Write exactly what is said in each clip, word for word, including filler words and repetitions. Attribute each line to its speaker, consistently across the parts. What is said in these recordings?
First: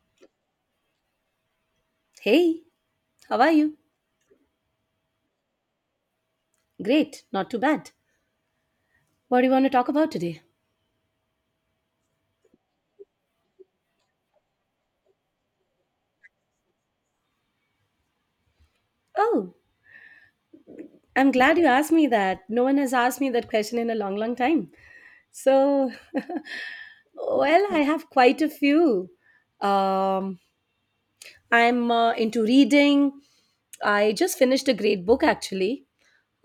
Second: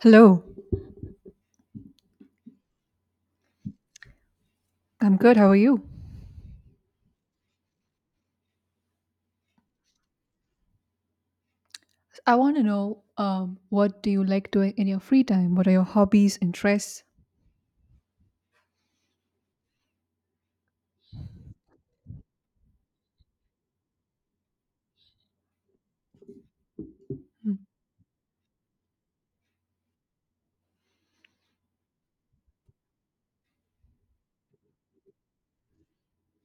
Speaker 1: Hello.
Speaker 2: Hey, how are you?
Speaker 1: I'm good. How are you?
Speaker 2: Great, not too bad. What do you want to talk about today?
Speaker 1: I want to know um, what do you like doing in your free time? What are your hobbies, interests?
Speaker 2: Oh, I'm glad you asked me that. No one has asked me that question in a long, long time. So,
Speaker 1: Hmm.
Speaker 2: well, I have quite a few. Um, I'm uh, into reading. I just finished a great book actually.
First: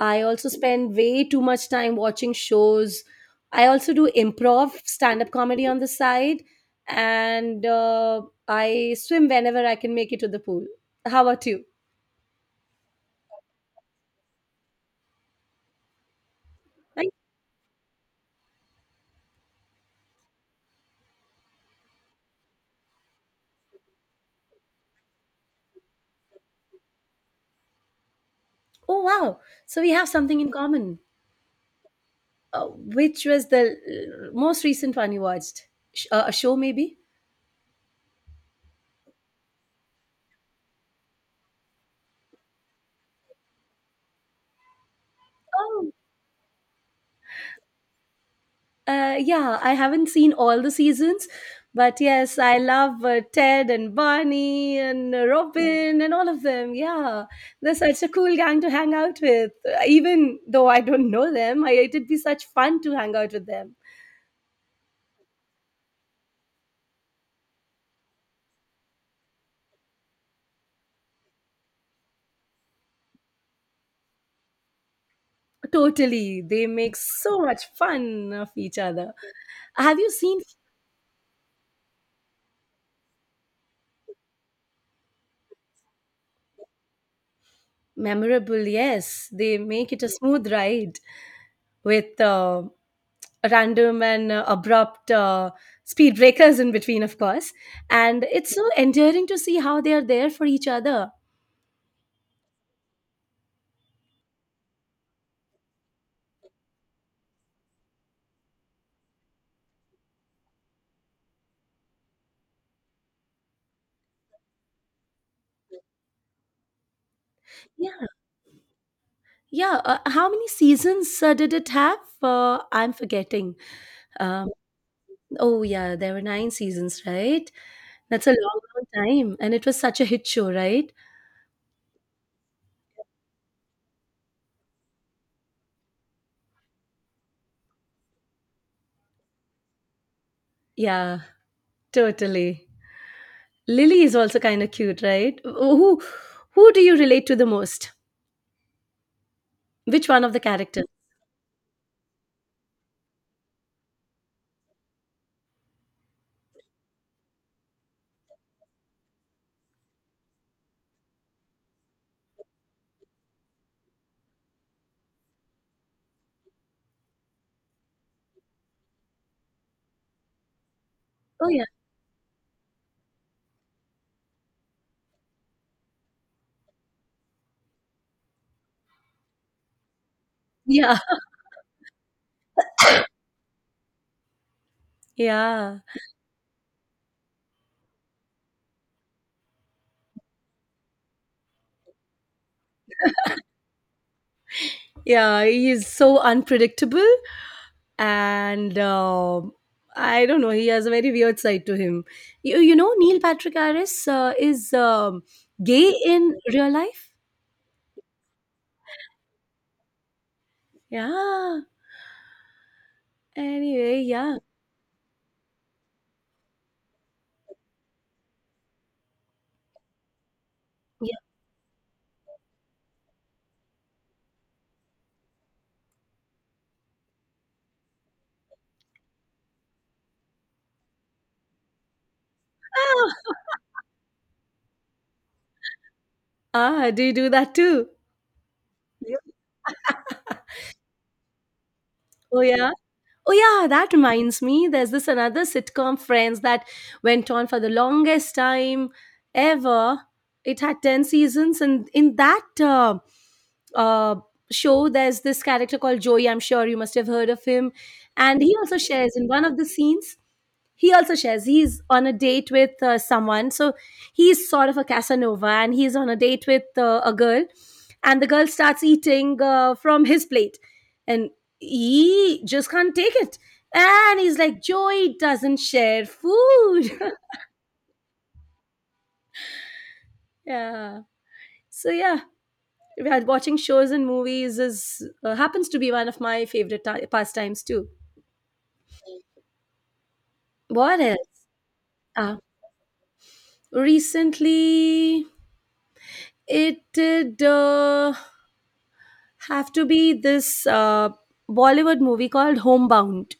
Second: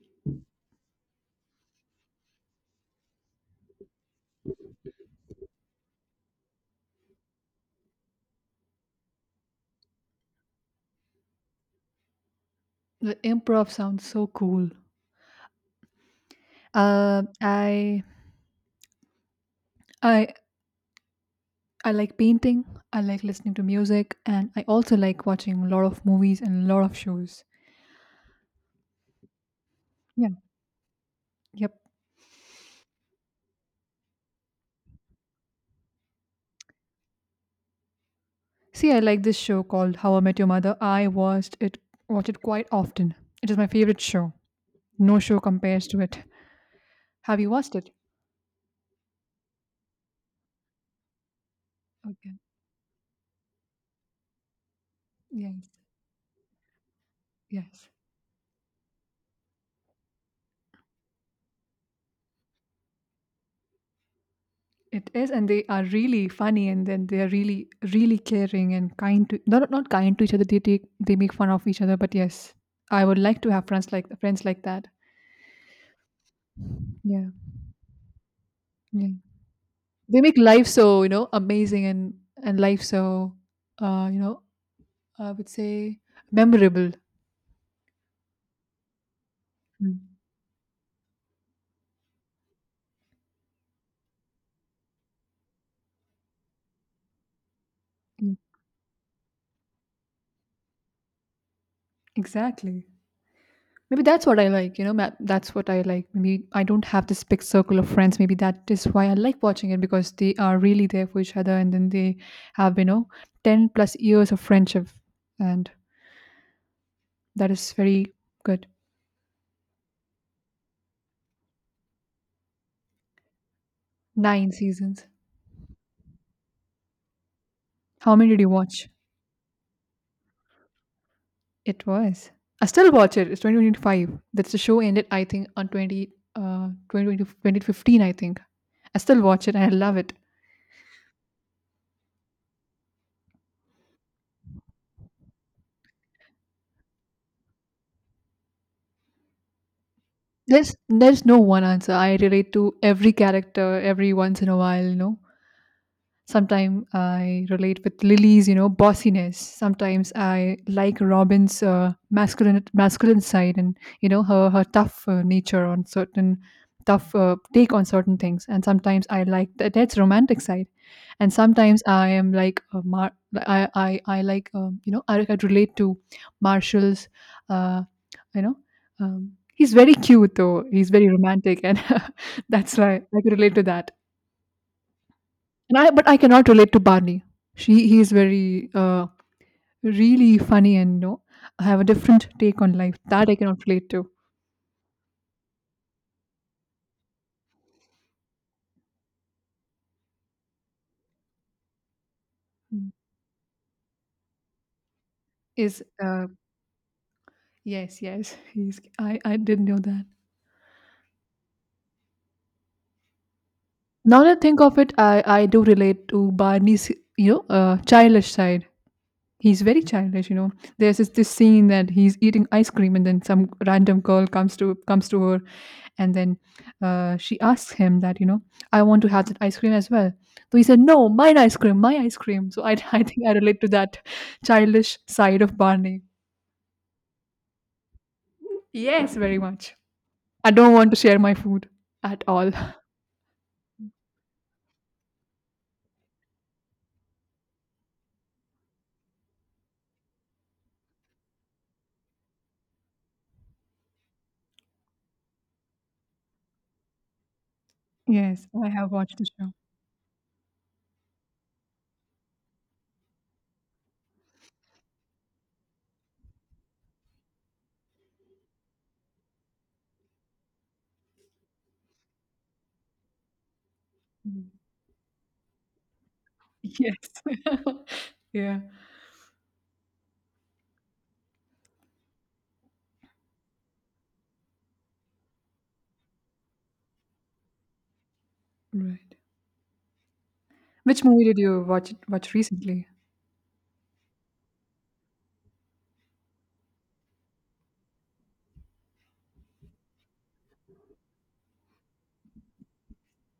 Speaker 2: I also spend way too much time watching shows. I also do improv, stand up comedy on the side, and uh, I swim whenever I can make it to the pool. How about you?
Speaker 1: The improv sounds so cool.
Speaker 2: Right?
Speaker 1: Uh, I I I like painting. I like listening to music, and I also like watching a lot of movies and a lot of shows.
Speaker 2: Oh, wow. So we have
Speaker 1: Yeah.
Speaker 2: something in common.
Speaker 1: Yep.
Speaker 2: Uh, which was the l- most recent one you watched? Sh- uh, a show, maybe?
Speaker 1: See, I like this show called How I Met Your Mother. I watched it watch it quite often. It is my favorite show. No show compares
Speaker 2: Oh.
Speaker 1: to it. Have you watched it?
Speaker 2: Uh, yeah, I haven't seen all the seasons, but
Speaker 1: Okay.
Speaker 2: yes, I love uh, Ted and Barney and uh,
Speaker 1: Yes.
Speaker 2: Robin and all of them. Yeah, they're
Speaker 1: Yes.
Speaker 2: such a cool gang to hang out with. Uh, Even though I don't know them, I, it'd be such fun to hang out with them.
Speaker 1: It is, and they are really funny, and then they are really, really caring and kind to not not kind to each other. They take they make fun of each other, but yes, I would like to have friends like friends like that.
Speaker 2: Totally, they make
Speaker 1: Yeah,
Speaker 2: so much fun of each
Speaker 1: yeah.
Speaker 2: other. Have you
Speaker 1: They make
Speaker 2: seen?
Speaker 1: life so you know amazing, and and life so, uh, you know I would say, memorable.
Speaker 2: Memorable? Yes, they make it a
Speaker 1: Mm,
Speaker 2: smooth ride, with uh, random and uh, abrupt uh, speed breakers in between, of course. And
Speaker 1: mm.
Speaker 2: it's so endearing to see how they are there for each other.
Speaker 1: Exactly. Maybe that's what I like, you know, ma- that's what I like. Maybe I don't have this big circle of friends. Maybe that is why I like watching it, because they are really there for each other, and then they have, you know, ten plus years of friendship. And that is
Speaker 2: Yeah,
Speaker 1: very good.
Speaker 2: yeah. Uh, how many seasons uh, did it have? Uh, I'm forgetting. Um,
Speaker 1: Nine seasons.
Speaker 2: oh, yeah, there were nine seasons, right?
Speaker 1: How
Speaker 2: That's
Speaker 1: many
Speaker 2: a
Speaker 1: did you
Speaker 2: long,
Speaker 1: watch?
Speaker 2: long time. And it was such a hit show, right?
Speaker 1: It was. I still watch it. It's twenty twenty-five. That's the show ended, I think, on twenty, uh, twenty twenty fifteen, I think. I still watch it and I love it.
Speaker 2: Yeah, totally. Lily is also kind of cute, right? Who who do you relate to the most? Which one of the
Speaker 1: There's
Speaker 2: characters?
Speaker 1: there's no one answer. I relate to every character every once in a while, you know. Sometimes I relate with Lily's, you know, bossiness. Sometimes I like Robin's uh, masculine masculine side, and you know her her tough uh, nature on certain tough uh, take on certain things. And sometimes I like that that's romantic side. And
Speaker 2: Oh yeah.
Speaker 1: sometimes I am like, uh, Mar- I, I I like, um, you know I could relate to Marshall's, uh, you know. Um, He's very cute though. He's
Speaker 2: Yeah.
Speaker 1: very romantic, and that's why I could relate to that. And
Speaker 2: Yeah.
Speaker 1: I but I cannot relate to Barney. She he is very uh, really funny, and you know I have a different take on life that I cannot relate to.
Speaker 2: Yeah, he is so unpredictable, and um I don't know, he has a very weird side to him. you, you
Speaker 1: Mm.
Speaker 2: know Neil Patrick Harris uh, is um,
Speaker 1: Is
Speaker 2: gay
Speaker 1: uh,
Speaker 2: in real life.
Speaker 1: yes yes, he's I I didn't know that.
Speaker 2: Yeah, anyway,
Speaker 1: Now that
Speaker 2: yeah.
Speaker 1: I think of it, I I do relate to Barney's you know uh, childish side. He's very childish, you know. There's this,
Speaker 2: Yeah,
Speaker 1: this scene that he's eating ice cream and then some random girl comes to comes to her. And then uh, she asks him that, you know, I want to have that ice cream as well. So he said, No, mine ice cream, my ice cream. So I, I think I relate to that childish side of Barney.
Speaker 2: ah, do you do that too?
Speaker 1: Yes,
Speaker 2: Yeah.
Speaker 1: very much. I don't want to share my food at
Speaker 2: Oh
Speaker 1: all.
Speaker 2: yeah. Oh yeah, that reminds me. There's this another sitcom, Friends, that went on for the longest time ever. It had ten seasons, and in that uh, uh, show there's this character called Joey. I'm sure you must have heard of him. And
Speaker 1: Yes,
Speaker 2: he
Speaker 1: I
Speaker 2: also
Speaker 1: have
Speaker 2: shares
Speaker 1: watched the
Speaker 2: in one
Speaker 1: show.
Speaker 2: of the scenes, he also shares he's on a date with uh, someone. So he's sort of a Casanova and he's on a date with uh, a girl, and the girl starts eating uh, from his plate, and he just can't take it, and he's
Speaker 1: Mm.
Speaker 2: like, Joey doesn't share food.
Speaker 1: Yes. yeah.
Speaker 2: Yeah, so yeah. Yeah, watching shows and movies is uh, happens to be one of my favorite ti pastimes too.
Speaker 1: Right.
Speaker 2: What
Speaker 1: Which
Speaker 2: else?
Speaker 1: movie did you watch watch
Speaker 2: Uh,
Speaker 1: recently?
Speaker 2: Recently, it did uh, have to be this uh, Bollywood movie called Homebound.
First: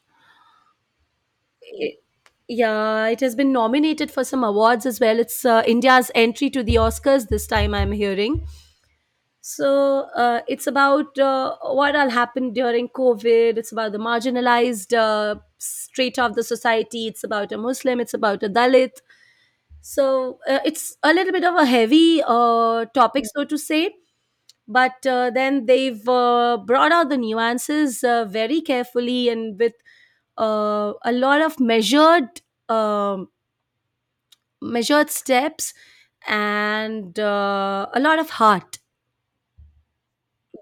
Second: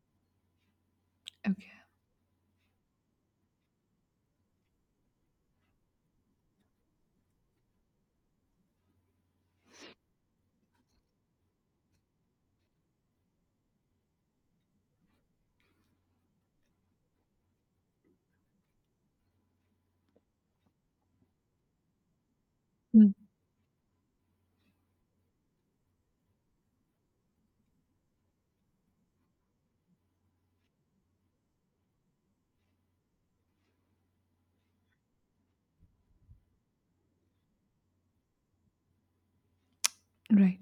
Speaker 1: Okay.
Speaker 2: It- yeah, it has been nominated for some awards as well. It's uh, India's entry to the Oscars this time, I'm hearing. So uh, it's about uh, what all happened during COVID. It's about the marginalized uh, straight of the society. It's about a Muslim. It's about a Dalit. So uh, it's a little bit of a heavy uh,
Speaker 1: Mm,
Speaker 2: topic, so to say, but uh, then they've uh, brought out the nuances uh, very carefully and with uh, a lot of measured um, measured steps, and uh, a lot of heart.
Speaker 1: right.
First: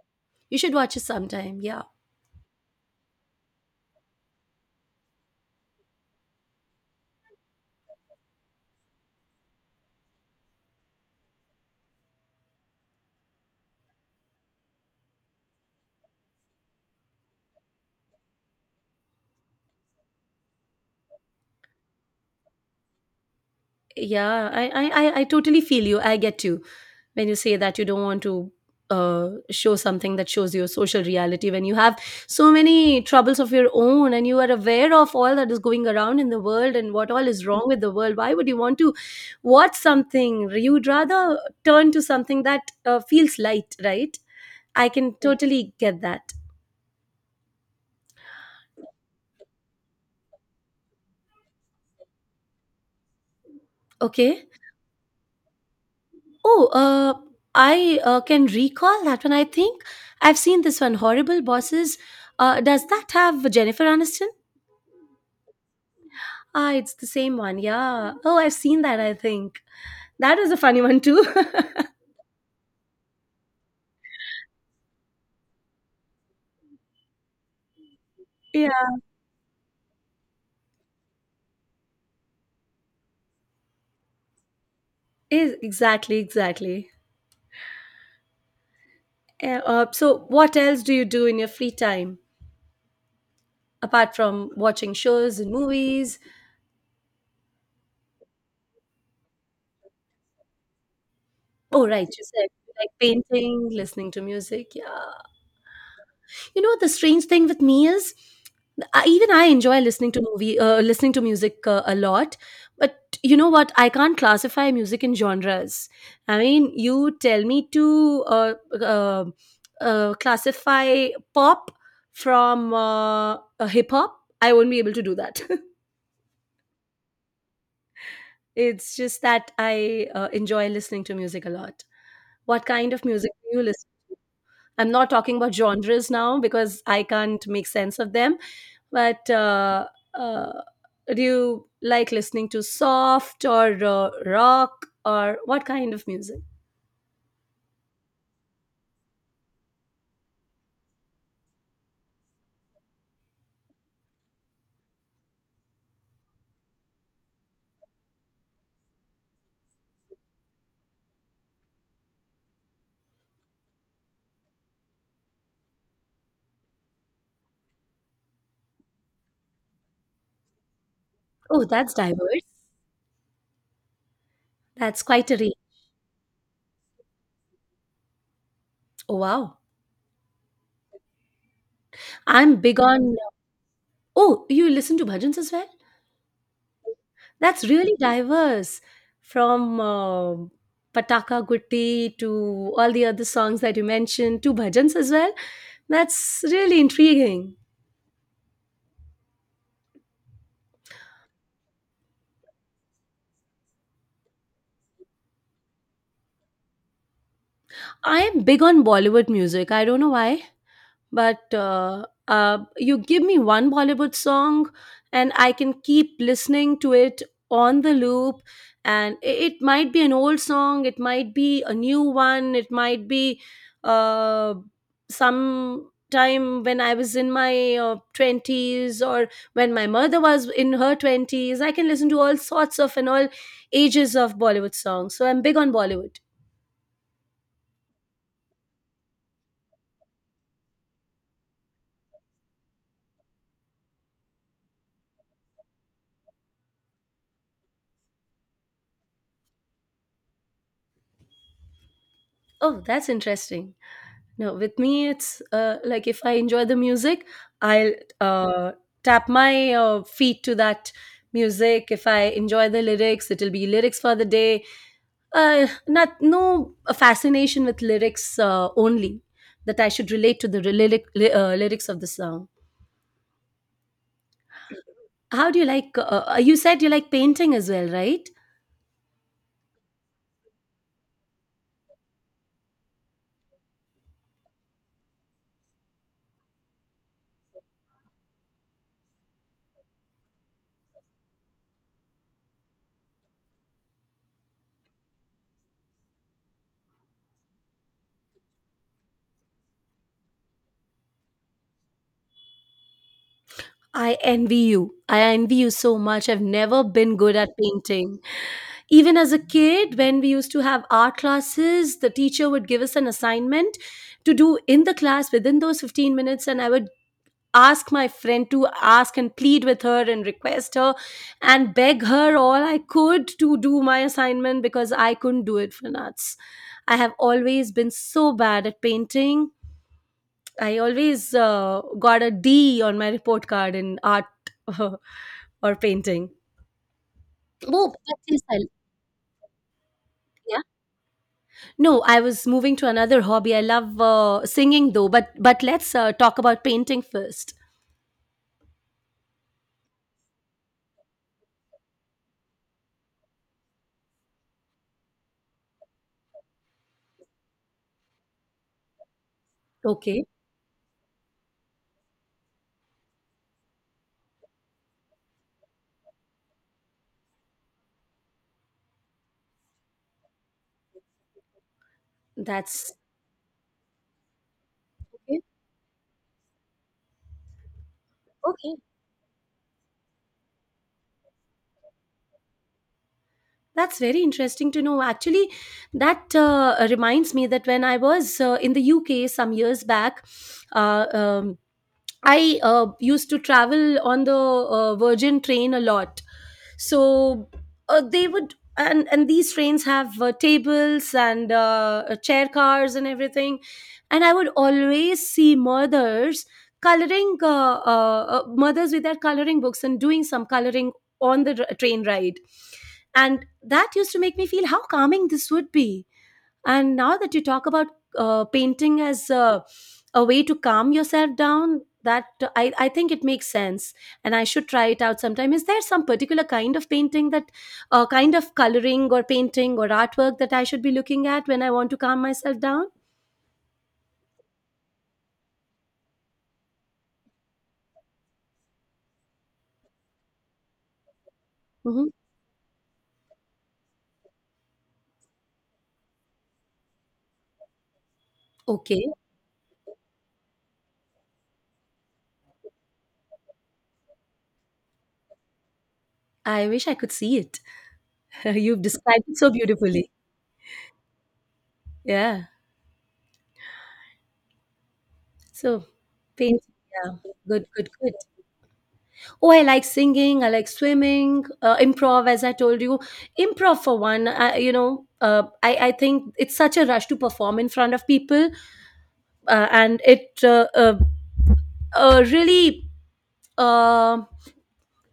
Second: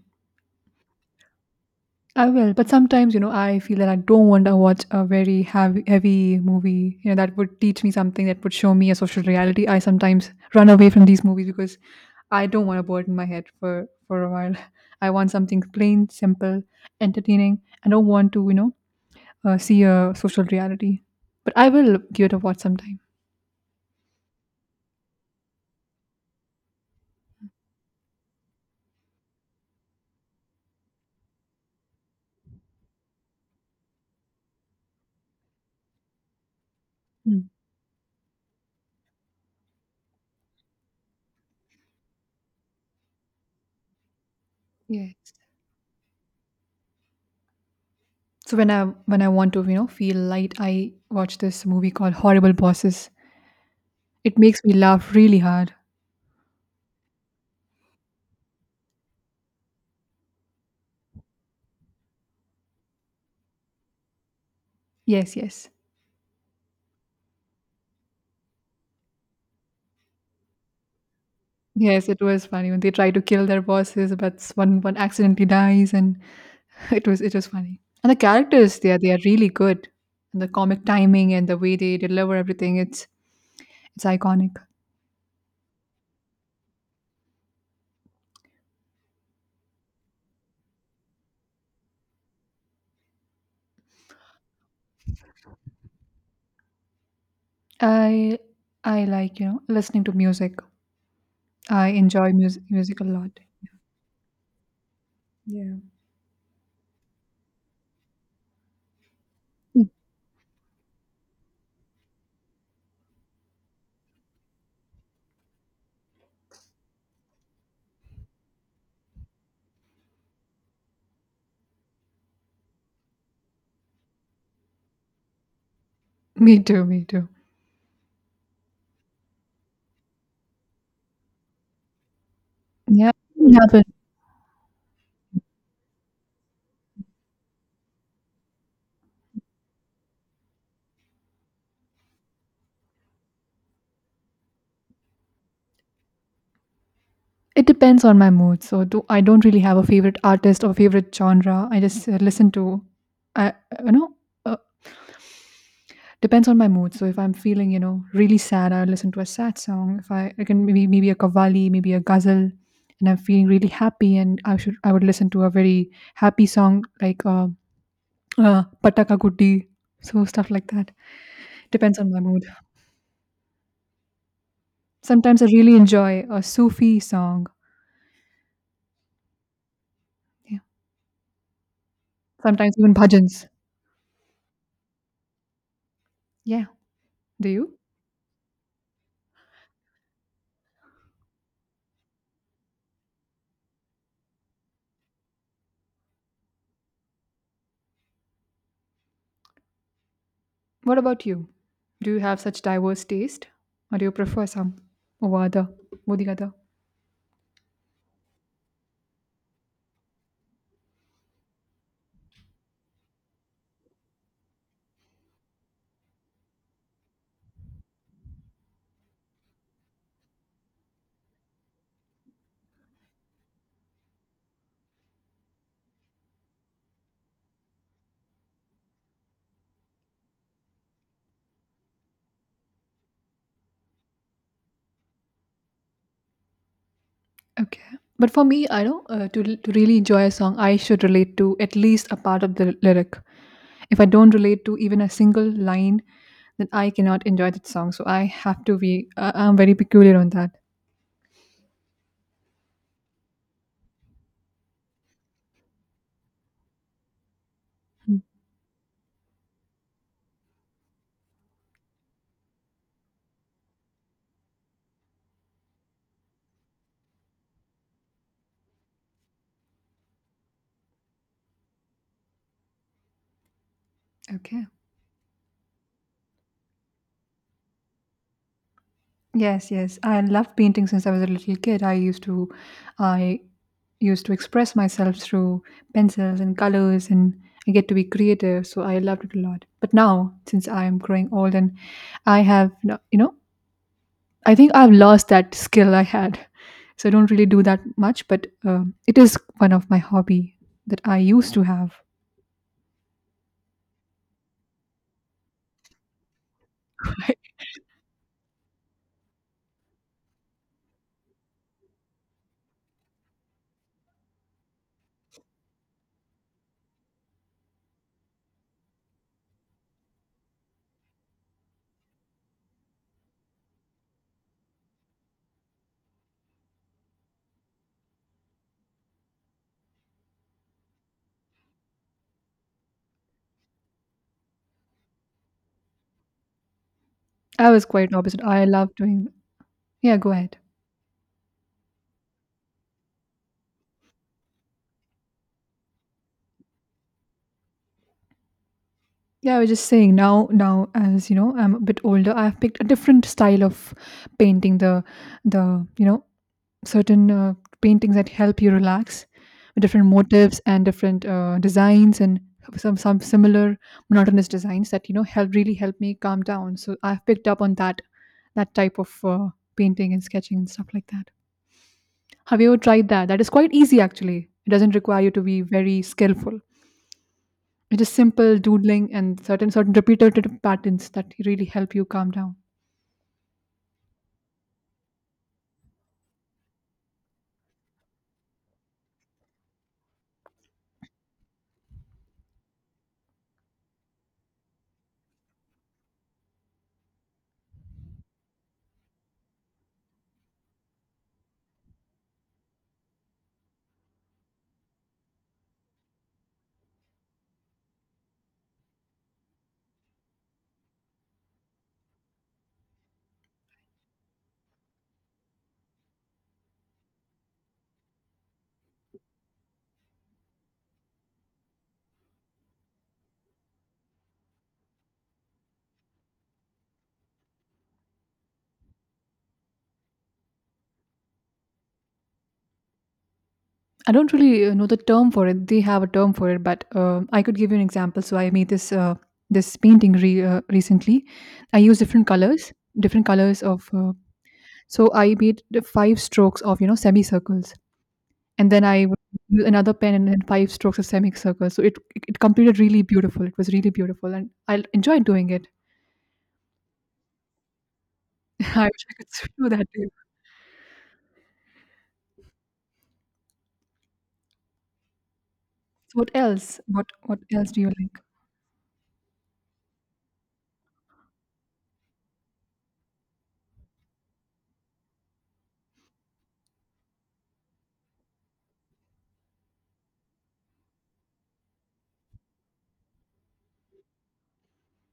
Speaker 2: You should watch it sometime. Yeah.
Speaker 1: I will, but sometimes, you know, I feel that I don't want to watch a very heavy, heavy movie, you know, that would teach me something, that would show me a social reality. I sometimes run away from these movies because I don't want to burden my head for, for, a while. I want something plain, simple, entertaining. I don't want to, you know, uh, see a social reality. But I will give it a watch sometime.
Speaker 2: Yeah, I, I i I totally feel you, i get you when you say that you don't want to uh, show something that shows your social reality when you have so many troubles of your own and you are aware of all that is going around in the world and what all is
Speaker 1: Mm.
Speaker 2: wrong with the world. Why would you want to watch something? You'd rather turn to something that uh, feels light, right? I can
Speaker 1: Yes.
Speaker 2: totally get that.
Speaker 1: So when I when I want to, you know, feel light, I watch this movie called Horrible Bosses. It
Speaker 2: Okay.
Speaker 1: makes me laugh really hard.
Speaker 2: Oh, uh, I uh, can recall that one, I think. I've seen this one, Horrible Bosses. Uh, does that have Jennifer Aniston?
Speaker 1: Yes, yes.
Speaker 2: Ah, it's the same one. Yeah. Oh, I've seen that, I think. That is a funny one too.
Speaker 1: Yes, it was funny when they try to kill their bosses, but s- one one accidentally dies, and it was it was funny. And the
Speaker 2: Yeah.
Speaker 1: characters they are they are really good, and the comic timing and the way they deliver everything, it's it's iconic.
Speaker 2: Is exactly, exactly. Uh, uh, so what else do you do in your free time apart from watching shows and movies?
Speaker 1: I I like you know listening to music.
Speaker 2: Oh,
Speaker 1: I
Speaker 2: right, you
Speaker 1: enjoy
Speaker 2: said
Speaker 1: music
Speaker 2: you like
Speaker 1: music a lot.
Speaker 2: painting, listening to music. Yeah.
Speaker 1: Yeah,
Speaker 2: You know what the strange thing with me is, I, even I enjoy
Speaker 1: mm,
Speaker 2: listening to movie, uh, listening to music uh, a lot. But you know what? I can't classify music in genres. I mean, you tell me to uh, uh, uh, classify pop from uh, uh, hip hop. I won't be able to do that.
Speaker 1: me too, me too.
Speaker 2: It's just that I uh, enjoy listening to music a lot. What kind of
Speaker 1: Yeah,
Speaker 2: music
Speaker 1: it
Speaker 2: do you
Speaker 1: happen.
Speaker 2: listen? I'm not talking about genres now because I can't make sense of them. But uh, uh, do you like listening to soft or uh, rock or what kind of music?
Speaker 1: It depends on my mood. So do I don't really have a favorite artist or favorite genre. I just uh, listen to. I you know. Uh, Depends on my mood. So if I'm feeling, you know, really sad, I'll listen to a sad song. If I, I can maybe maybe a qawwali, maybe a ghazal, and I'm feeling really happy, and I should I would listen to a very happy song like uh, uh, Pataka Gutti. So stuff like that
Speaker 2: Oh, that's
Speaker 1: depends on my
Speaker 2: diverse.
Speaker 1: mood.
Speaker 2: That's quite a
Speaker 1: Sometimes I
Speaker 2: range.
Speaker 1: really enjoy a Sufi song.
Speaker 2: Oh, wow.
Speaker 1: Yeah.
Speaker 2: I'm
Speaker 1: Sometimes
Speaker 2: big
Speaker 1: even
Speaker 2: on.
Speaker 1: bhajans.
Speaker 2: Oh, you listen to bhajans as well?
Speaker 1: Yeah. Do
Speaker 2: That's
Speaker 1: you?
Speaker 2: really diverse, from uh, Pataka Gutti to all the other songs that you mentioned to bhajans as well. That's really intriguing.
Speaker 1: What about you? Do you have such diverse taste, or do you prefer some over other, or the other?
Speaker 2: I am big on Bollywood music. I don't know why, but uh, uh, you give me one Bollywood song and I can keep listening to it on the loop. And i- it might be an old song, it might be a new one, it might be uh, some time when I was in my uh, twenties, or when my mother was in her twenties. I can listen to all sorts of and all ages of Bollywood songs. So I'm big on Bollywood.
Speaker 1: Okay. But for me, I know uh, to to really enjoy a song, I should relate to at least a part of the lyric. If I don't relate to even a single line, then I cannot enjoy that song. So I have to be. Uh, I'm very peculiar on that.
Speaker 2: Oh, that's interesting. No, with me, it's uh, like if I enjoy the music, I'll
Speaker 1: Mm.
Speaker 2: uh, tap my uh, feet to that music. If I enjoy the lyrics, it'll be lyrics for the day. Uh, not no fascination with lyrics uh, only that I should relate to the lyric, uh, lyrics of the song.
Speaker 1: Okay.
Speaker 2: How do you like? Uh, uh, you said you like painting as well, right?
Speaker 1: Yes. Yes. I loved painting since I was a little kid. I used to, I used to express myself through pencils and colors, and I get to be creative. So I loved it a lot. But now, since I am growing old and I have, no- you know I think I've lost that skill I had, so I don't really do that much. But um, it is one of my hobby that I used to have.
Speaker 2: I envy you. I envy you so much. I've never been good at painting. Even as a kid, when we used to have art classes, the teacher would give us an assignment to do in the class within those fifteen minutes, and I would ask my friend to ask and plead with her and request her and beg her all I could to do my assignment because I couldn't do it for nuts. I have always been so bad at painting. I always uh, got a D on my report card in art or painting.
Speaker 1: I was
Speaker 2: Oh,
Speaker 1: quite
Speaker 2: that's your
Speaker 1: opposite. I
Speaker 2: style.
Speaker 1: love doing. Yeah, go ahead.
Speaker 2: Yeah. No, I was moving to another hobby. I love uh, singing though, but but let's uh, talk about painting first.
Speaker 1: Yeah, I was just saying now. Now, as you know, I'm a bit older. I've picked a different style of painting, the the you know certain uh, paintings that help you relax with different
Speaker 2: Okay,
Speaker 1: motifs and different uh, designs, and some some similar monotonous designs that you know help really help me calm down. So I've picked up on that that type of uh, painting and sketching and stuff like that. Have you ever
Speaker 2: that's
Speaker 1: tried that? That is quite easy, actually. It doesn't require you to
Speaker 2: okay.
Speaker 1: be very skillful. It is simple
Speaker 2: Okay.
Speaker 1: doodling and certain certain repetitive patterns that really help you calm down.
Speaker 2: That's very interesting to know. Actually, that uh, reminds me that when I was uh, in the U K some years back, uh, um, I uh, used to travel on the uh, Virgin train a lot. So uh, they would, and, and these trains have uh, tables and uh, uh, chair cars and everything. And I would always see mothers coloring, uh, uh, uh, mothers with their coloring books and doing some coloring on the r- train ride. And that used to make me feel how calming this would be, and now that you talk about uh, painting as a, a way to calm yourself down, that uh, I, I think it makes sense and I should try it out sometime. Is there some particular kind of painting that, uh, kind of coloring or painting or artwork that I should be looking at when I want to calm myself down?
Speaker 1: I don't really uh, know the term for it. They have a term for it, but uh, I could give you an example. So I made this uh, this painting re- uh, recently. I used
Speaker 2: Hmm.
Speaker 1: different colors, different colors of. Uh, so I made the five strokes of you know semicircles, and then
Speaker 2: Okay,
Speaker 1: I would use another pen and then five strokes of semicircles. So it it completed really beautiful. It was really beautiful, and I enjoyed doing it.
Speaker 2: I wish I could see it. You've
Speaker 1: I wish I
Speaker 2: described
Speaker 1: could
Speaker 2: it so
Speaker 1: do that. Too.
Speaker 2: beautifully. Yeah. So,
Speaker 1: So what
Speaker 2: painting.
Speaker 1: else? What
Speaker 2: Yeah.
Speaker 1: what
Speaker 2: Good,
Speaker 1: else do you
Speaker 2: good, good.
Speaker 1: like?
Speaker 2: Oh, I like singing, I like swimming, uh, improv as I told you. Improv for one, I, you know uh, I, I think it's such a rush to perform in front of people, uh, and it uh, uh, uh, really uh,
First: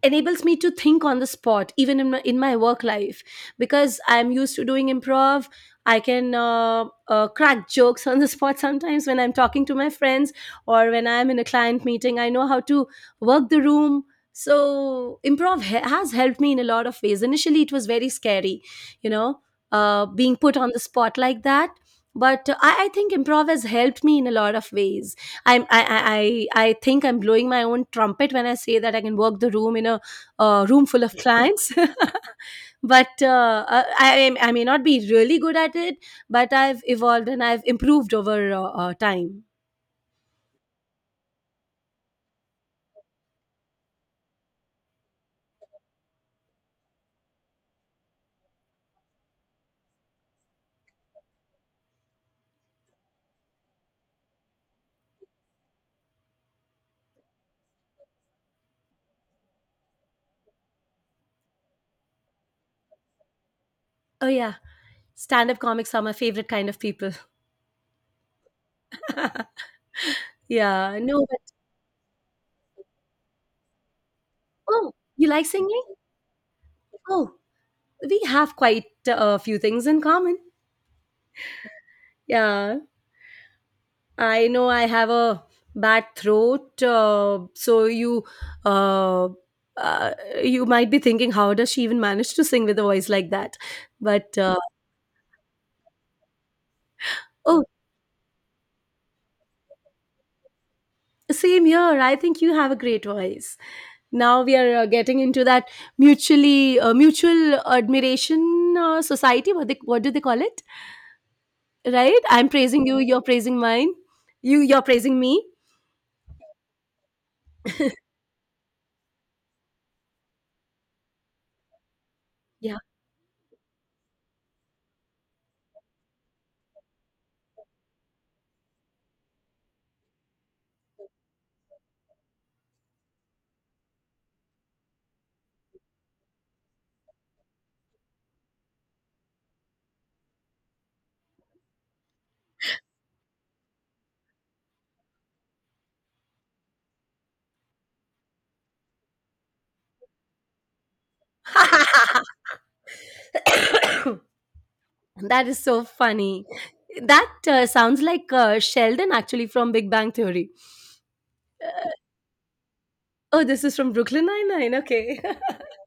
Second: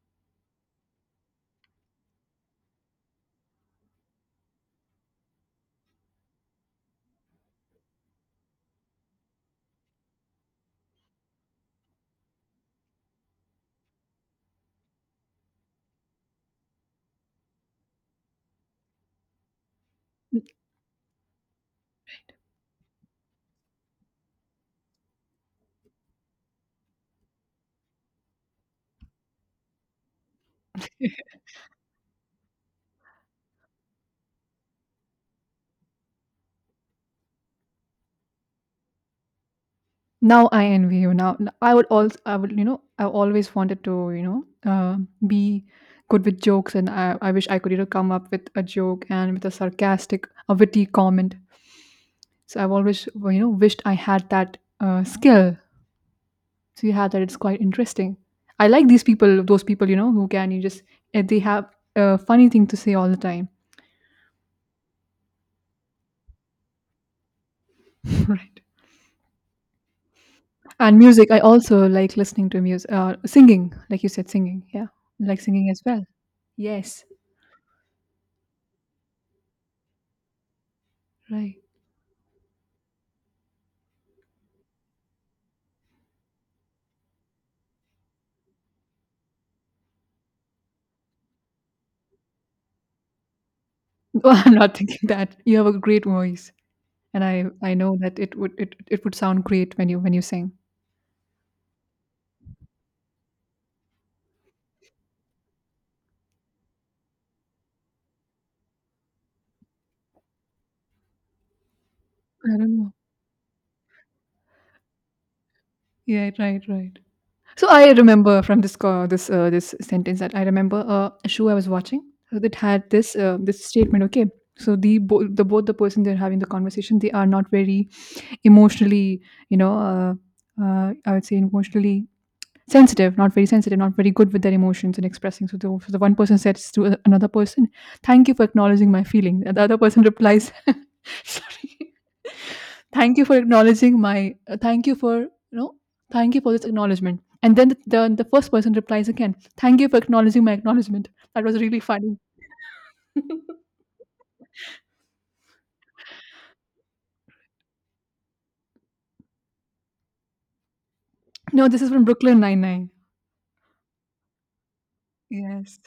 Speaker 2: enables me to think on the spot, even in my, in my work life, because I'm used to doing improv. I can uh, uh, crack jokes on the spot sometimes when I'm talking to my friends, or when I'm in a client meeting, I know how to work the room. So improv ha- has helped me in a lot of ways. Initially it was very scary, you know, uh, being put on the spot like that. But uh, I, I think improv has helped me in a lot of ways. I'm, I, I, I I think I'm blowing my own trumpet when I say that I can work the room in a uh, room full of clients. But uh, uh, I, I I may not be really good at it, but I've evolved and I've improved over uh, uh, time.
Speaker 1: Now I envy you. Now, I would also, I would, you know, I always wanted to, you know, uh, be good with jokes, and I, I wish I could, you know, come up with a joke and with a sarcastic, a witty comment. So I've always, well, you know, wished I had that uh, skill. So you had that. It's quite interesting. I like these people, those people, you know, who can you just eh, they have a funny thing to say all the time,
Speaker 2: Oh, yeah. Stand up comics are my favorite kind of people.
Speaker 1: right?
Speaker 2: Yeah.
Speaker 1: And
Speaker 2: No,
Speaker 1: music, I
Speaker 2: but
Speaker 1: also like listening to music, uh, singing, like you said, singing. Yeah,
Speaker 2: oh,
Speaker 1: I
Speaker 2: you
Speaker 1: like
Speaker 2: like
Speaker 1: singing as
Speaker 2: singing?
Speaker 1: well. Yes,
Speaker 2: Oh, we have quite a few things in common.
Speaker 1: right.
Speaker 2: Yeah. I know I have a bad throat, uh, so you uh, uh, you might be thinking, how does she even manage to sing with a voice like that?
Speaker 1: No,
Speaker 2: But
Speaker 1: I'm
Speaker 2: uh,
Speaker 1: not thinking that. You have a great voice, and I
Speaker 2: oh,
Speaker 1: I know that it would it it would sound great when you when you sing.
Speaker 2: Same here. I think you have a great voice. Now we are uh, getting into that mutually uh, mutual admiration uh, society. What they what do they call it? Right? I'm
Speaker 1: I don't
Speaker 2: praising
Speaker 1: know.
Speaker 2: you. You're praising mine. You you're praising me.
Speaker 1: Yeah, right, right. So I remember from this co- this uh, this sentence that I remember uh, a show I was watching uh, that
Speaker 2: Yeah.
Speaker 1: had this uh, this statement. Okay, so the bo- the both the person they're having the conversation, they are not very emotionally, you know, uh, uh, I would say emotionally sensitive, not very sensitive, not very good with their emotions and expressing. So the, so the one person says to another person, Thank you for acknowledging my feeling. And the other person replies, Sorry. Thank you for acknowledging my, uh, thank you for, you know, thank you for this acknowledgement." And then the, the, the first person replies again, Thank you for acknowledging my acknowledgement." That was really funny.
Speaker 2: That is so funny. That uh, sounds like uh, Sheldon actually from Big Bang Theory.
Speaker 1: No, this is from Brooklyn Nine-Nine.
Speaker 2: Oh, this is from Brooklyn Nine-Nine. Okay.
Speaker 1: Yes.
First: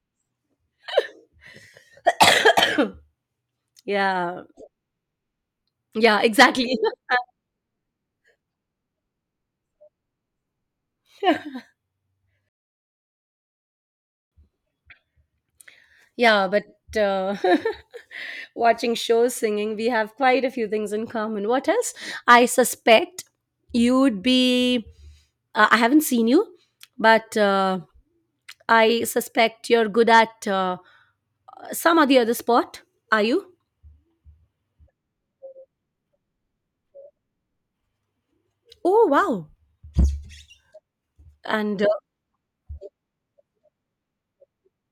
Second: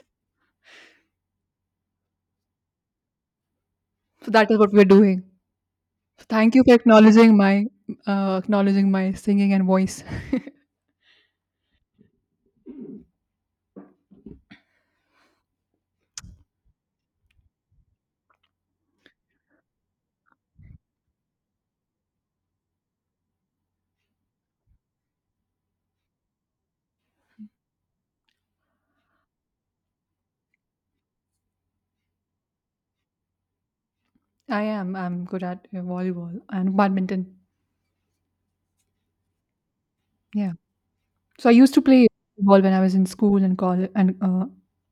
Speaker 1: So
Speaker 2: yeah.
Speaker 1: that is what we're doing.
Speaker 2: Yeah,
Speaker 1: Thank you for
Speaker 2: exactly.
Speaker 1: acknowledging my uh, acknowledging my singing and voice.
Speaker 2: yeah, but uh, watching shows, singing, we have quite a few things in common. What else? I suspect you'd be. Uh, I haven't seen you, but uh, I suspect you're good at uh, some or the other sport. Are you?
Speaker 1: I am. I'm good at uh, volleyball and badminton.
Speaker 2: Oh, wow.
Speaker 1: Yeah. So I used to
Speaker 2: And uh,
Speaker 1: play volleyball when I was in school and college and uh,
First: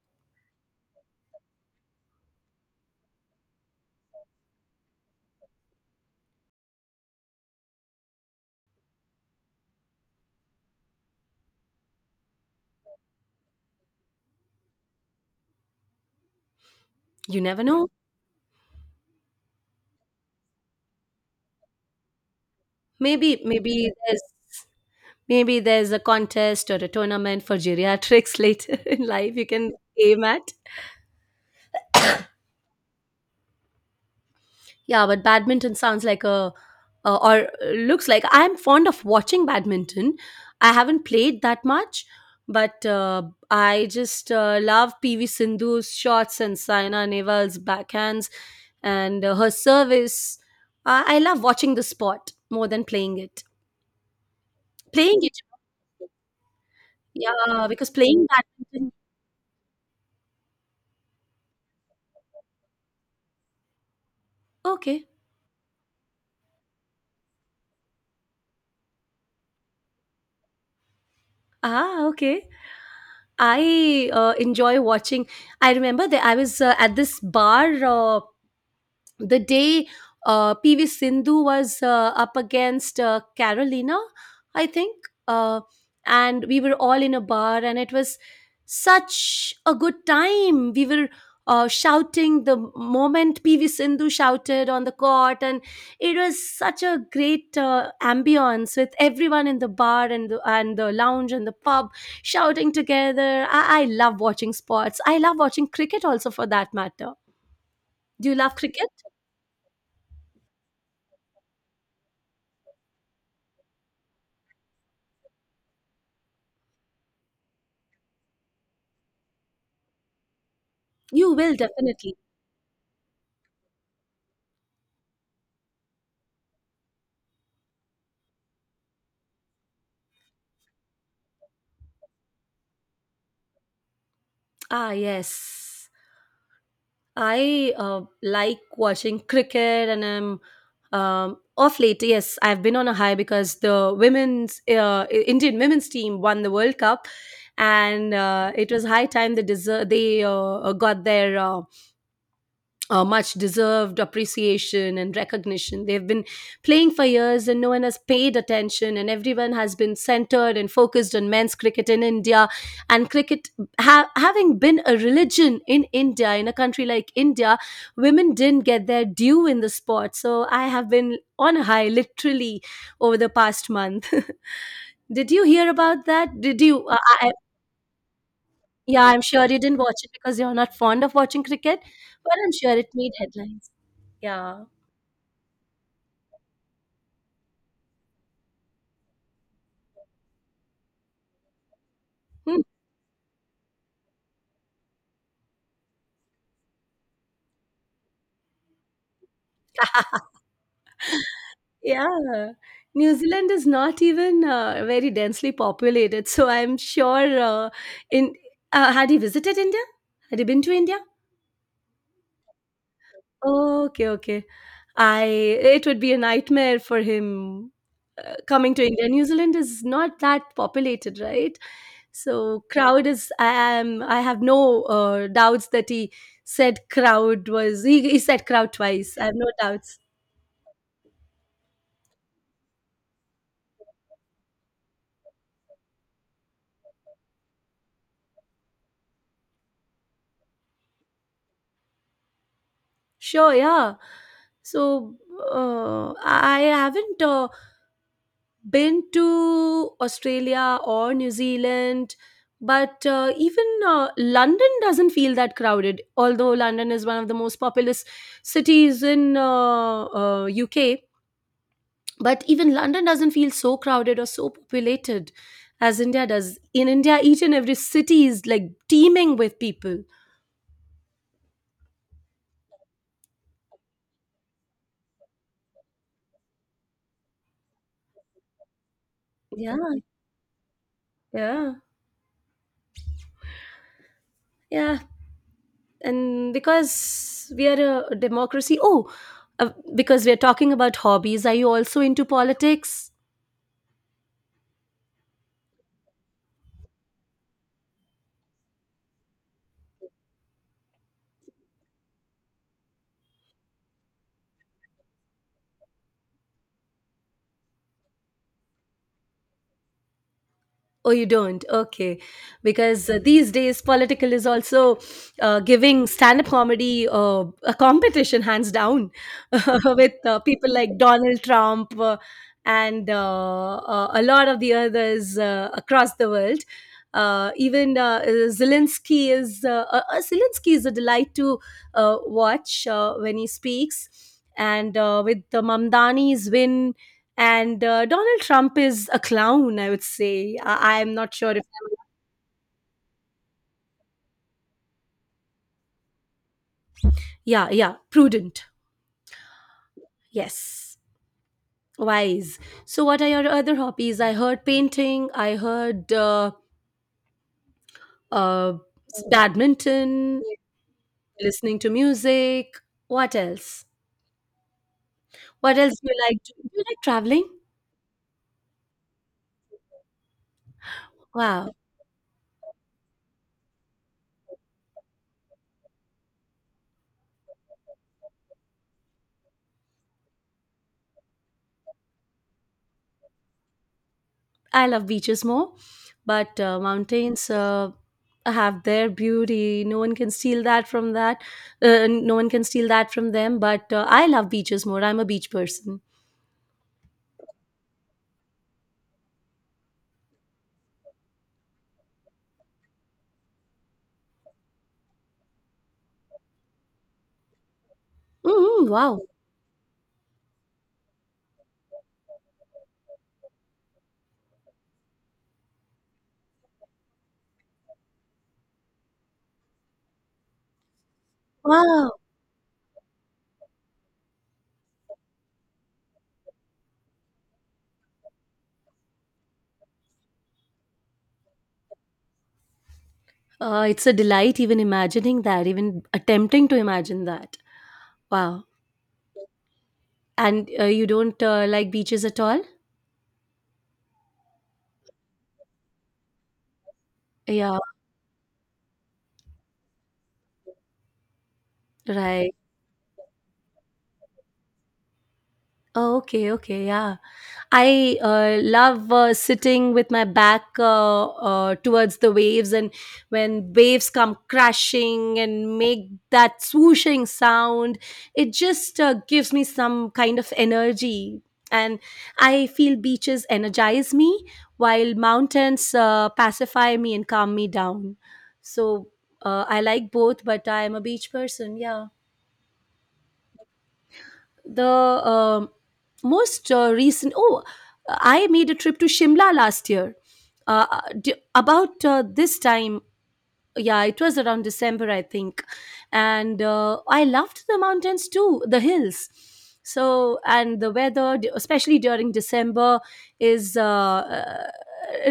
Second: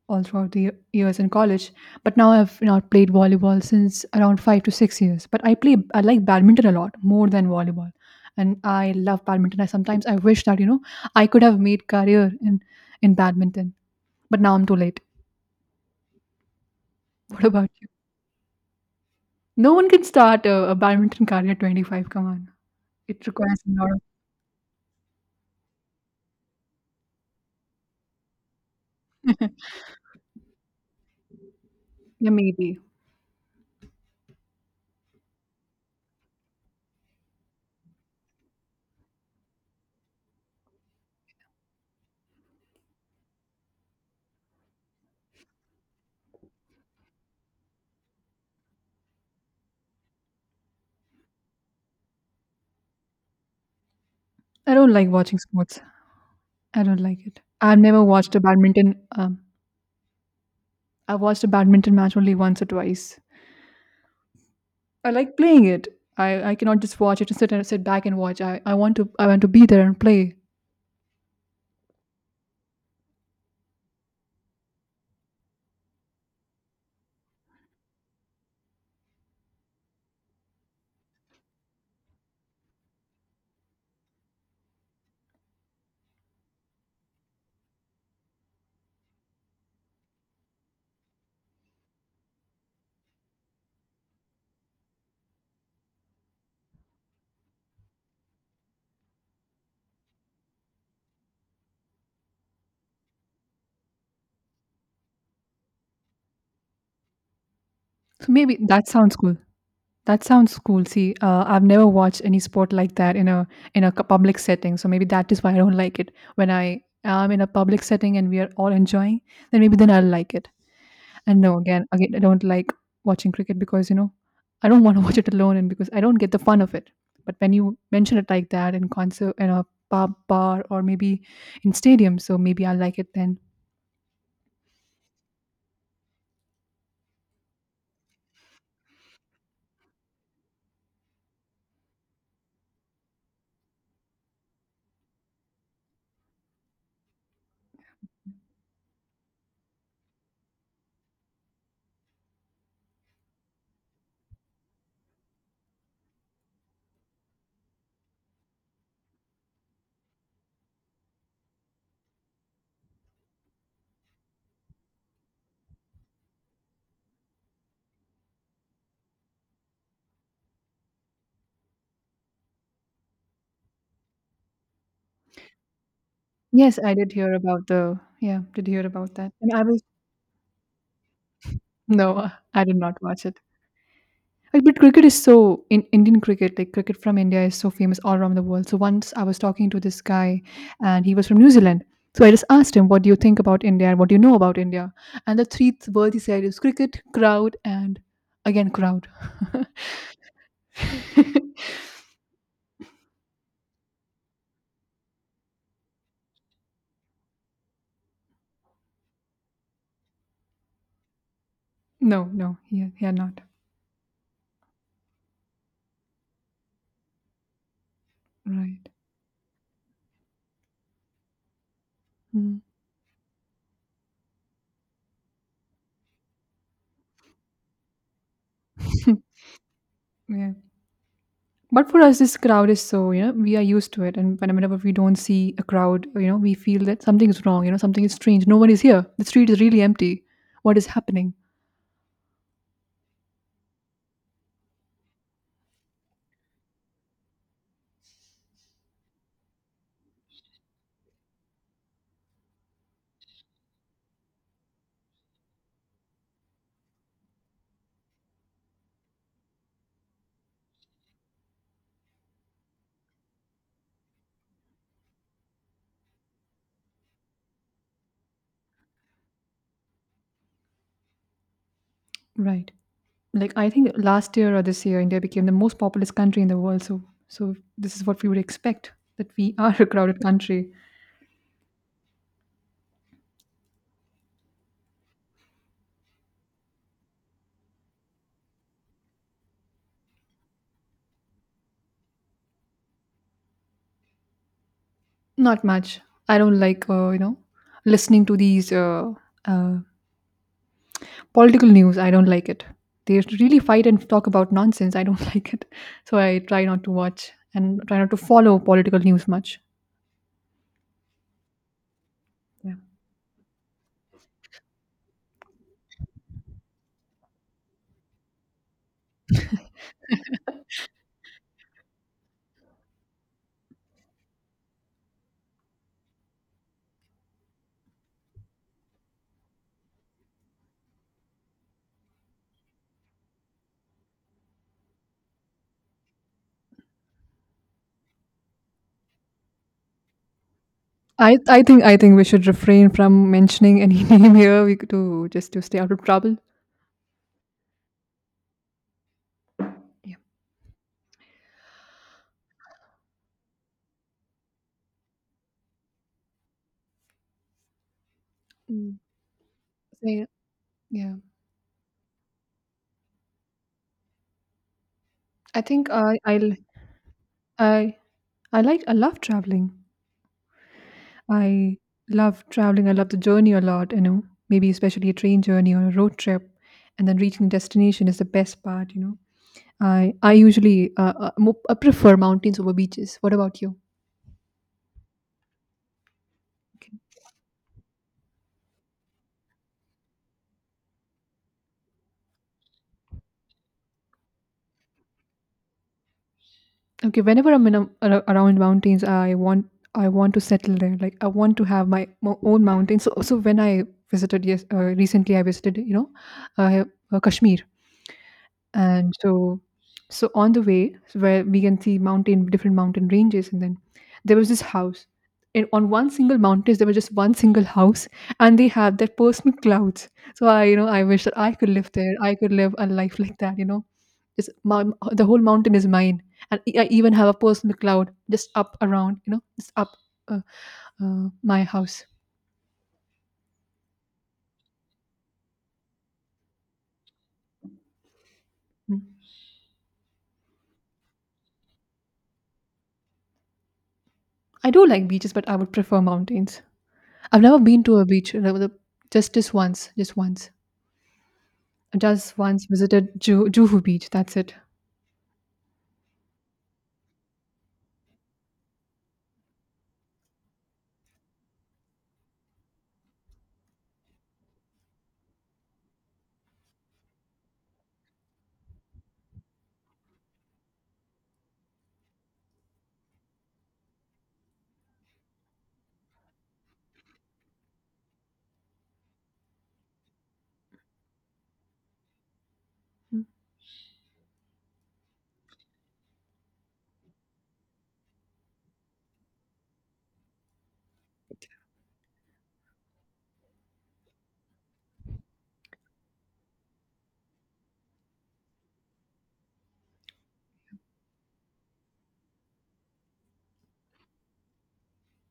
Speaker 1: all throughout the years in college. But now I've not played volleyball since around five to six years. But I play. I like badminton a lot more than volleyball, and I love badminton. I sometimes I wish that you know I could have made career in in badminton. But now I'm too late.
Speaker 2: you
Speaker 1: What
Speaker 2: never
Speaker 1: about you?
Speaker 2: know.
Speaker 1: No one can start a, a badminton career at twenty-five. Come on. It
Speaker 2: Maybe
Speaker 1: requires a
Speaker 2: maybe
Speaker 1: lot
Speaker 2: there's maybe there's a contest or a tournament for geriatrics later in life you
Speaker 1: of.
Speaker 2: can aim at.
Speaker 1: Yeah, maybe.
Speaker 2: Yeah, but badminton sounds like a uh, or looks like I'm fond of watching badminton. I haven't played that much, but uh, I just uh, love P V Sindhu's shots and Saina Nehwal's backhands and uh, her service. Uh, I love watching the sport more than playing it.
Speaker 1: I don't like
Speaker 2: Playing it,
Speaker 1: watching sports. I don't like it.
Speaker 2: yeah,
Speaker 1: I've
Speaker 2: because
Speaker 1: never
Speaker 2: playing
Speaker 1: watched a
Speaker 2: badminton.
Speaker 1: badminton. Um, I've watched a badminton match only once or twice.
Speaker 2: Okay.
Speaker 1: I like playing it. I, I cannot just watch it and sit and sit back and watch. I, I want to I want to be there and play.
Speaker 2: Ah, okay. I uh, enjoy watching. I remember that I was uh, at this bar. Uh, the day uh, P V Sindhu was uh, up against uh, Carolina, I think, uh, and we were all in a bar, and it was such a good time. We were uh, shouting the moment P V Sindhu shouted on the court, and it was such a great uh, ambience with everyone in the bar and the, and the lounge and the pub shouting together. I, I love watching sports. I love watching cricket also, for that matter. Do
Speaker 1: So
Speaker 2: you love
Speaker 1: maybe that
Speaker 2: cricket?
Speaker 1: sounds cool. That sounds cool. See, uh, I've never watched any sport like that in a in a cu- public setting. So maybe that is why I don't like it. When I am in a public setting and we are all enjoying, then maybe then I'll like it.
Speaker 2: You
Speaker 1: And
Speaker 2: will
Speaker 1: no, again, again,
Speaker 2: definitely.
Speaker 1: I don't like watching cricket because you know I don't want to watch it alone, and because I don't get the fun of it. But when you mention it like that in concert, in a pub, bar, or maybe in stadium, so maybe I like it then.
Speaker 2: Ah, yes. I uh, like watching cricket and I'm um, off late. Yes, I've been on a high because the women's uh, I- Indian women's team won the World Cup, and uh, it was high time they deserve, they uh, got their uh, uh, much deserved appreciation and recognition. They've been playing for years and no one has paid attention, and everyone has been centered and focused on men's cricket in India. And cricket, ha- having been a religion in India, in a country like India, women didn't get their due in the sport. So I have been on a high literally over the past month. Did you hear about that? Did
Speaker 1: Yes,
Speaker 2: you?
Speaker 1: I
Speaker 2: Uh,
Speaker 1: did hear
Speaker 2: I,
Speaker 1: about the yeah, did hear
Speaker 2: yeah,
Speaker 1: about
Speaker 2: I'm
Speaker 1: that,
Speaker 2: sure
Speaker 1: and
Speaker 2: you
Speaker 1: I
Speaker 2: didn't
Speaker 1: was
Speaker 2: watch it because you're not fond of watching cricket,
Speaker 1: no,
Speaker 2: but I'm
Speaker 1: I
Speaker 2: sure
Speaker 1: did
Speaker 2: it
Speaker 1: not
Speaker 2: made
Speaker 1: watch it.
Speaker 2: headlines.
Speaker 1: Like,
Speaker 2: Yeah.
Speaker 1: but cricket is so in Indian cricket, like cricket from India is so famous all around the world. So once I was talking to this guy, and he was from New Zealand. So I just asked him, "What do you think about India? And what do you know about India?" And the three th- words he said is cricket, crowd, and again crowd.
Speaker 2: Yeah, New Zealand is not even uh, very densely populated, so I'm sure. Uh, in uh, Had he visited India? Had he been to India?
Speaker 1: No, no, he he had not.
Speaker 2: Okay, okay. I it would be a nightmare for him uh, coming to
Speaker 1: Right.
Speaker 2: India. New Zealand is not that populated, right?
Speaker 1: Mm.
Speaker 2: So crowd is. I am. I have no uh, doubts that he said crowd was. He, he said crowd twice. I have no doubts.
Speaker 1: Yeah. But for us, this crowd is so, you know, we are used to it. And whenever we don't see a crowd, you know, we feel that something is wrong, you know, something is strange. No one is here. The street is really empty. What is happening?
Speaker 2: Sure, yeah. So uh, I haven't uh, been to Australia or New Zealand, but uh, even uh, London doesn't feel that crowded. Although London is one of the most populous cities in uh, uh, U K, but even London doesn't feel so crowded or so populated as India does. In India, each and every city is like teeming with people.
Speaker 1: Right. Like, I think last year or this year, India became the most populous country in the world. So, so this is what we would expect that we are
Speaker 2: Yeah,
Speaker 1: a crowded country.
Speaker 2: yeah, yeah. And because we are a democracy, oh uh, because we are talking about hobbies, are you also into politics?
Speaker 1: Not much. I don't like, uh, you know, listening to these uh, uh, political news, I don't like it. They really fight and talk about nonsense. I don't like it. So I try not to watch and try not to follow political news much.
Speaker 2: Oh, you don't? Okay.
Speaker 1: Yeah.
Speaker 2: Because uh, these days, political is also uh, giving stand up comedy uh, a competition, hands down, with uh, people like Donald Trump uh, and uh, uh, a lot of the others uh, across the world. Uh, even uh, Zelensky is uh, uh, uh, Zelensky is a delight to uh, watch uh, when he speaks, and uh, with the Mamdani's win, and uh, Donald Trump is a clown, I would say. I am not
Speaker 1: I,
Speaker 2: sure
Speaker 1: I
Speaker 2: if
Speaker 1: think I think we should refrain from mentioning any name here we could to just to stay out of trouble.
Speaker 2: yeah, yeah, prudent,
Speaker 1: Yeah.
Speaker 2: yes, wise. So what are your other hobbies? I heard painting, I heard uh, uh,
Speaker 1: Mm. So, yeah.
Speaker 2: badminton,
Speaker 1: Yeah.
Speaker 2: listening to music, what else?
Speaker 1: I
Speaker 2: What
Speaker 1: think
Speaker 2: else do
Speaker 1: I
Speaker 2: you
Speaker 1: I
Speaker 2: like? Do
Speaker 1: l-
Speaker 2: you like traveling?
Speaker 1: I I like I love traveling.
Speaker 2: Wow.
Speaker 1: I love traveling. I love the journey a lot, you know. Maybe especially a train journey or a road trip and then reaching destination is the best part, you know. I I usually uh, uh, mo- I prefer mountains over beaches. What about you?
Speaker 2: I love beaches more, but uh,
Speaker 1: Okay.
Speaker 2: mountains uh, have their beauty. No one can steal that from that. Uh, no one can steal that from them. But uh, I love beaches more. I'm a beach person.
Speaker 1: Okay, whenever I'm in a, ar- around mountains, I want I want to settle there. Like I want to have my, mo own mountain. So so when I visited yes uh, recently, I visited you know uh, uh, Kashmir.
Speaker 2: Hmm.
Speaker 1: And
Speaker 2: Wow.
Speaker 1: so so on the way so where we can see mountain different mountain ranges and then there was this house and on one single mountain there was just one single house and they have their personal clouds, so I, you know, I wish that I could live
Speaker 2: Wow!
Speaker 1: there. I could live a life like that, you know. It's my, the whole mountain is mine and e- I even have a personal cloud just up around, you know, just up uh, uh, my house.
Speaker 2: Uh, it's a delight even imagining that, even attempting to imagine that. Wow!
Speaker 1: Mm.
Speaker 2: And uh, you don't uh, like beaches at all?
Speaker 1: I do like beaches, but I would prefer mountains. I've never
Speaker 2: Yeah,
Speaker 1: been to a beach uh, the- just just once just once just
Speaker 2: right.
Speaker 1: once visited Ju Juhu Beach, that's it.
Speaker 2: Oh, okay, okay, yeah. I uh, love uh, sitting with my back uh, uh, towards the waves, and when waves come crashing and make that swooshing sound, it just uh, gives me some kind of energy. And I feel beaches energize me while mountains uh, pacify me and calm me down. So uh, I like both, but I am a beach person. Yeah
Speaker 1: Mm.
Speaker 2: the um Most uh, recent, oh, I made a trip to Shimla last year, uh, uh, d- about uh, this time. Yeah, it was around December, I think. And uh, I loved the mountains too, the hills. So and the weather d- especially during December, is uh, uh,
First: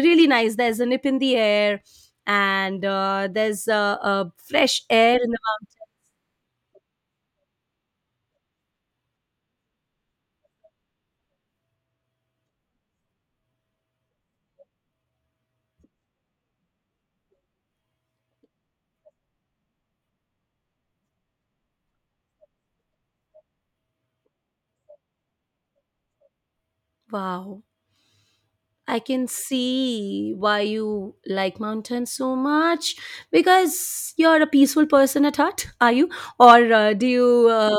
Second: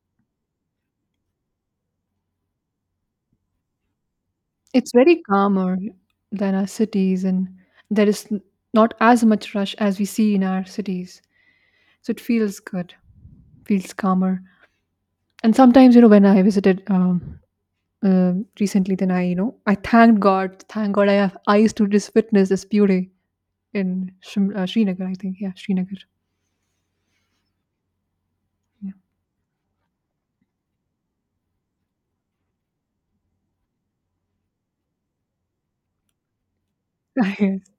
Speaker 2: really nice. There's a nip in the air, and uh, there's uh, uh, fresh
Speaker 1: It's very
Speaker 2: air in the mountains.
Speaker 1: calmer than our cities, and there is n not as much rush as we see in our cities, so it feels good, feels calmer. And sometimes, you know, when I visited, um, uh, recently, then I, you know, I thanked God, thank God I have eyes to just witness this beauty in Shim uh, Srinagar, I think. Yeah, Srinagar.
Speaker 2: Wow.
Speaker 1: Yeah.
Speaker 2: I can see why you like mountains so much, because you're a peaceful person at heart, are you? Or uh, do you
Speaker 1: Yes.
Speaker 2: uh,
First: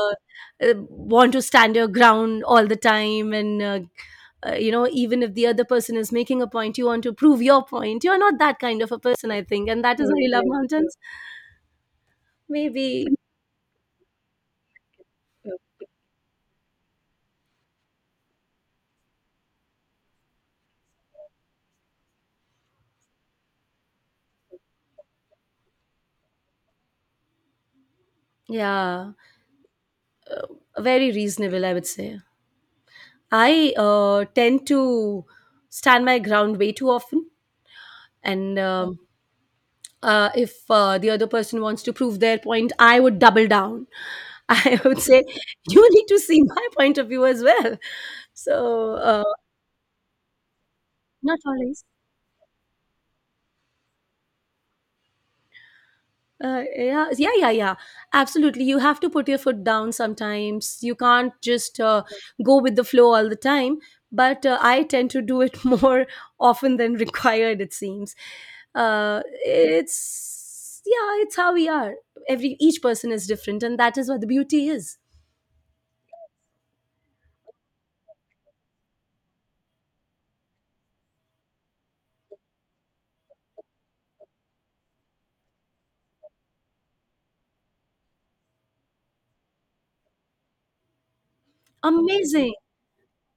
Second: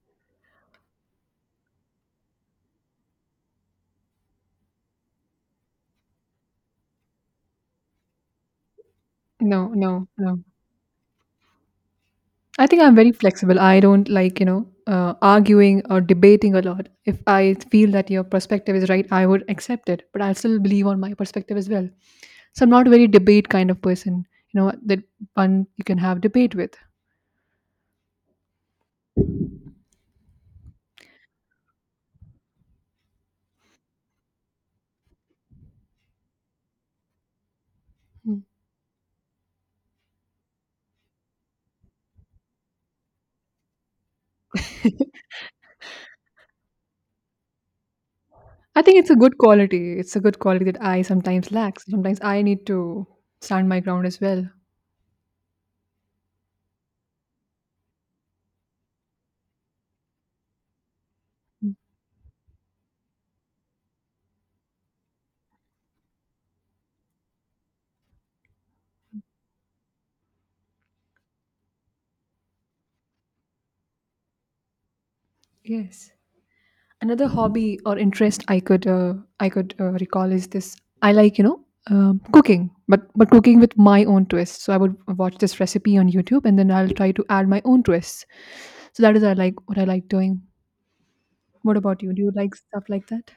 Speaker 2: uh, want to stand your ground all the time, and, uh, uh, you know, even if the other person is making a point, you want to prove your point? You're not that kind of a person, I
Speaker 1: No,
Speaker 2: think. And that is
Speaker 1: no,
Speaker 2: why you
Speaker 1: no.
Speaker 2: love mountains.
Speaker 1: I think I'm
Speaker 2: Maybe,
Speaker 1: very flexible. I don't like, you know, uh, arguing or debating a lot. If I feel that your perspective is right, I would accept it, but I still believe on my perspective as well. So I'm not a very debate kind of person, you know, that one you can have debate with.
Speaker 2: yeah, very reasonable, I would say. I uh, tend to stand my ground way too often.
Speaker 1: Mm.
Speaker 2: And, um, uh, if uh, the other person wants to prove their point, I would double down. I would say, you need to see my point of view as well.
Speaker 1: I
Speaker 2: So,
Speaker 1: think it's a
Speaker 2: uh,
Speaker 1: good quality. It's a good quality that I
Speaker 2: not
Speaker 1: sometimes lack.
Speaker 2: always.
Speaker 1: Sometimes I need to stand my ground as well.
Speaker 2: Uh, yeah, yeah, yeah, yeah. Absolutely. You have to put your foot down sometimes. You can't
Speaker 1: Mm.
Speaker 2: just uh, go with the flow all the time. But uh, I tend to do it more often than required, it seems. Uh, it's, yeah, it's how we are. Every Each person is different, and that is what the beauty is.
Speaker 1: Yes. Another hobby or interest i could uh, i could uh, recall is this. I like, you know, um, cooking, but but cooking with my own twist. So I would watch this recipe on YouTube and then I'll try to add my own twists. So that is I like what I like doing. What about you? Do you like
Speaker 2: Amazing.
Speaker 1: stuff like that?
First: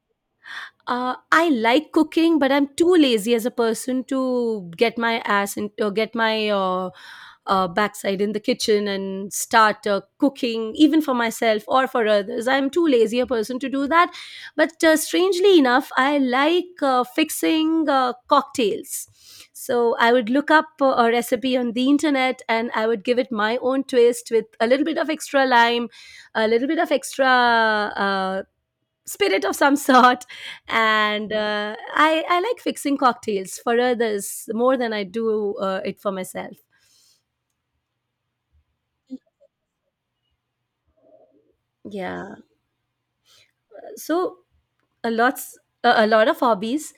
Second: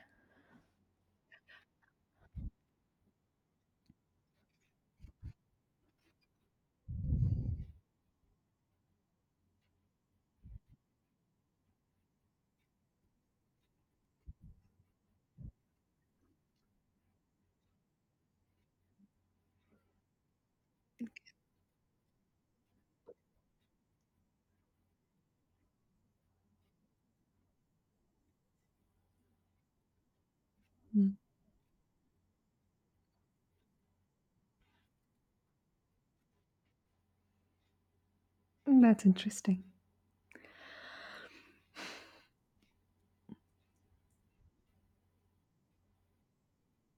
Speaker 2: Uh, I like cooking, but I'm too lazy as a person to get my ass and uh, get my uh, uh, backside in the kitchen and start uh, cooking, even for myself or for others. I'm too lazy a person to do that. But uh, Strangely enough, I like uh, fixing uh, cocktails. So I would look up uh, a recipe on the internet, and I would give it my own twist with a little bit of extra lime, a little bit of extra uh, spirit of some sort.
Speaker 1: Mm.
Speaker 2: And uh, I, I like fixing cocktails for others more than I do uh, it for myself.
Speaker 1: Mm, that's interesting.
Speaker 2: Yeah. So a lots a, a lot of hobbies,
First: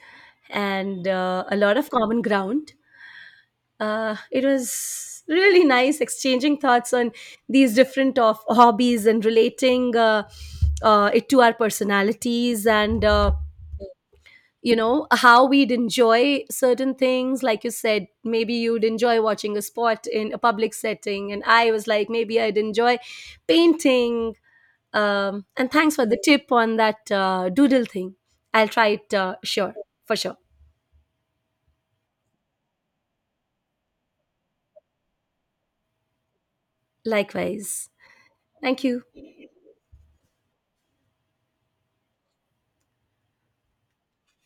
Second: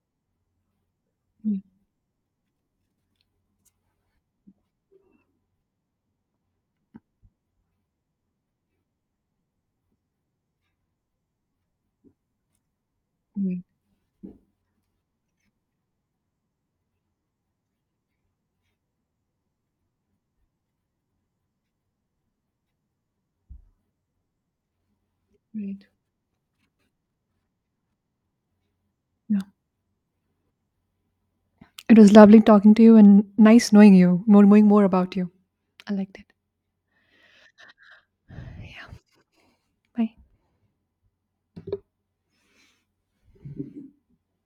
Speaker 2: and uh, a
Speaker 1: Yeah,
Speaker 2: lot of common ground. Uh, it was really nice exchanging thoughts on these different of hobbies and relating uh, uh, it to our personalities, and uh,
Speaker 1: right,
Speaker 2: you know, how we'd enjoy certain things. Like you said, maybe you'd enjoy watching a sport in a public setting, and I was like, maybe I'd enjoy painting. Um, and
Speaker 1: right.
Speaker 2: thanks for the tip on that uh, doodle thing. I'll try it, uh,
Speaker 1: Yeah,
Speaker 2: sure, for sure.
Speaker 1: it was lovely talking to you and nice knowing you, more knowing more about you. I liked it.
Speaker 2: Likewise. Thank you.
Speaker 1: Bye.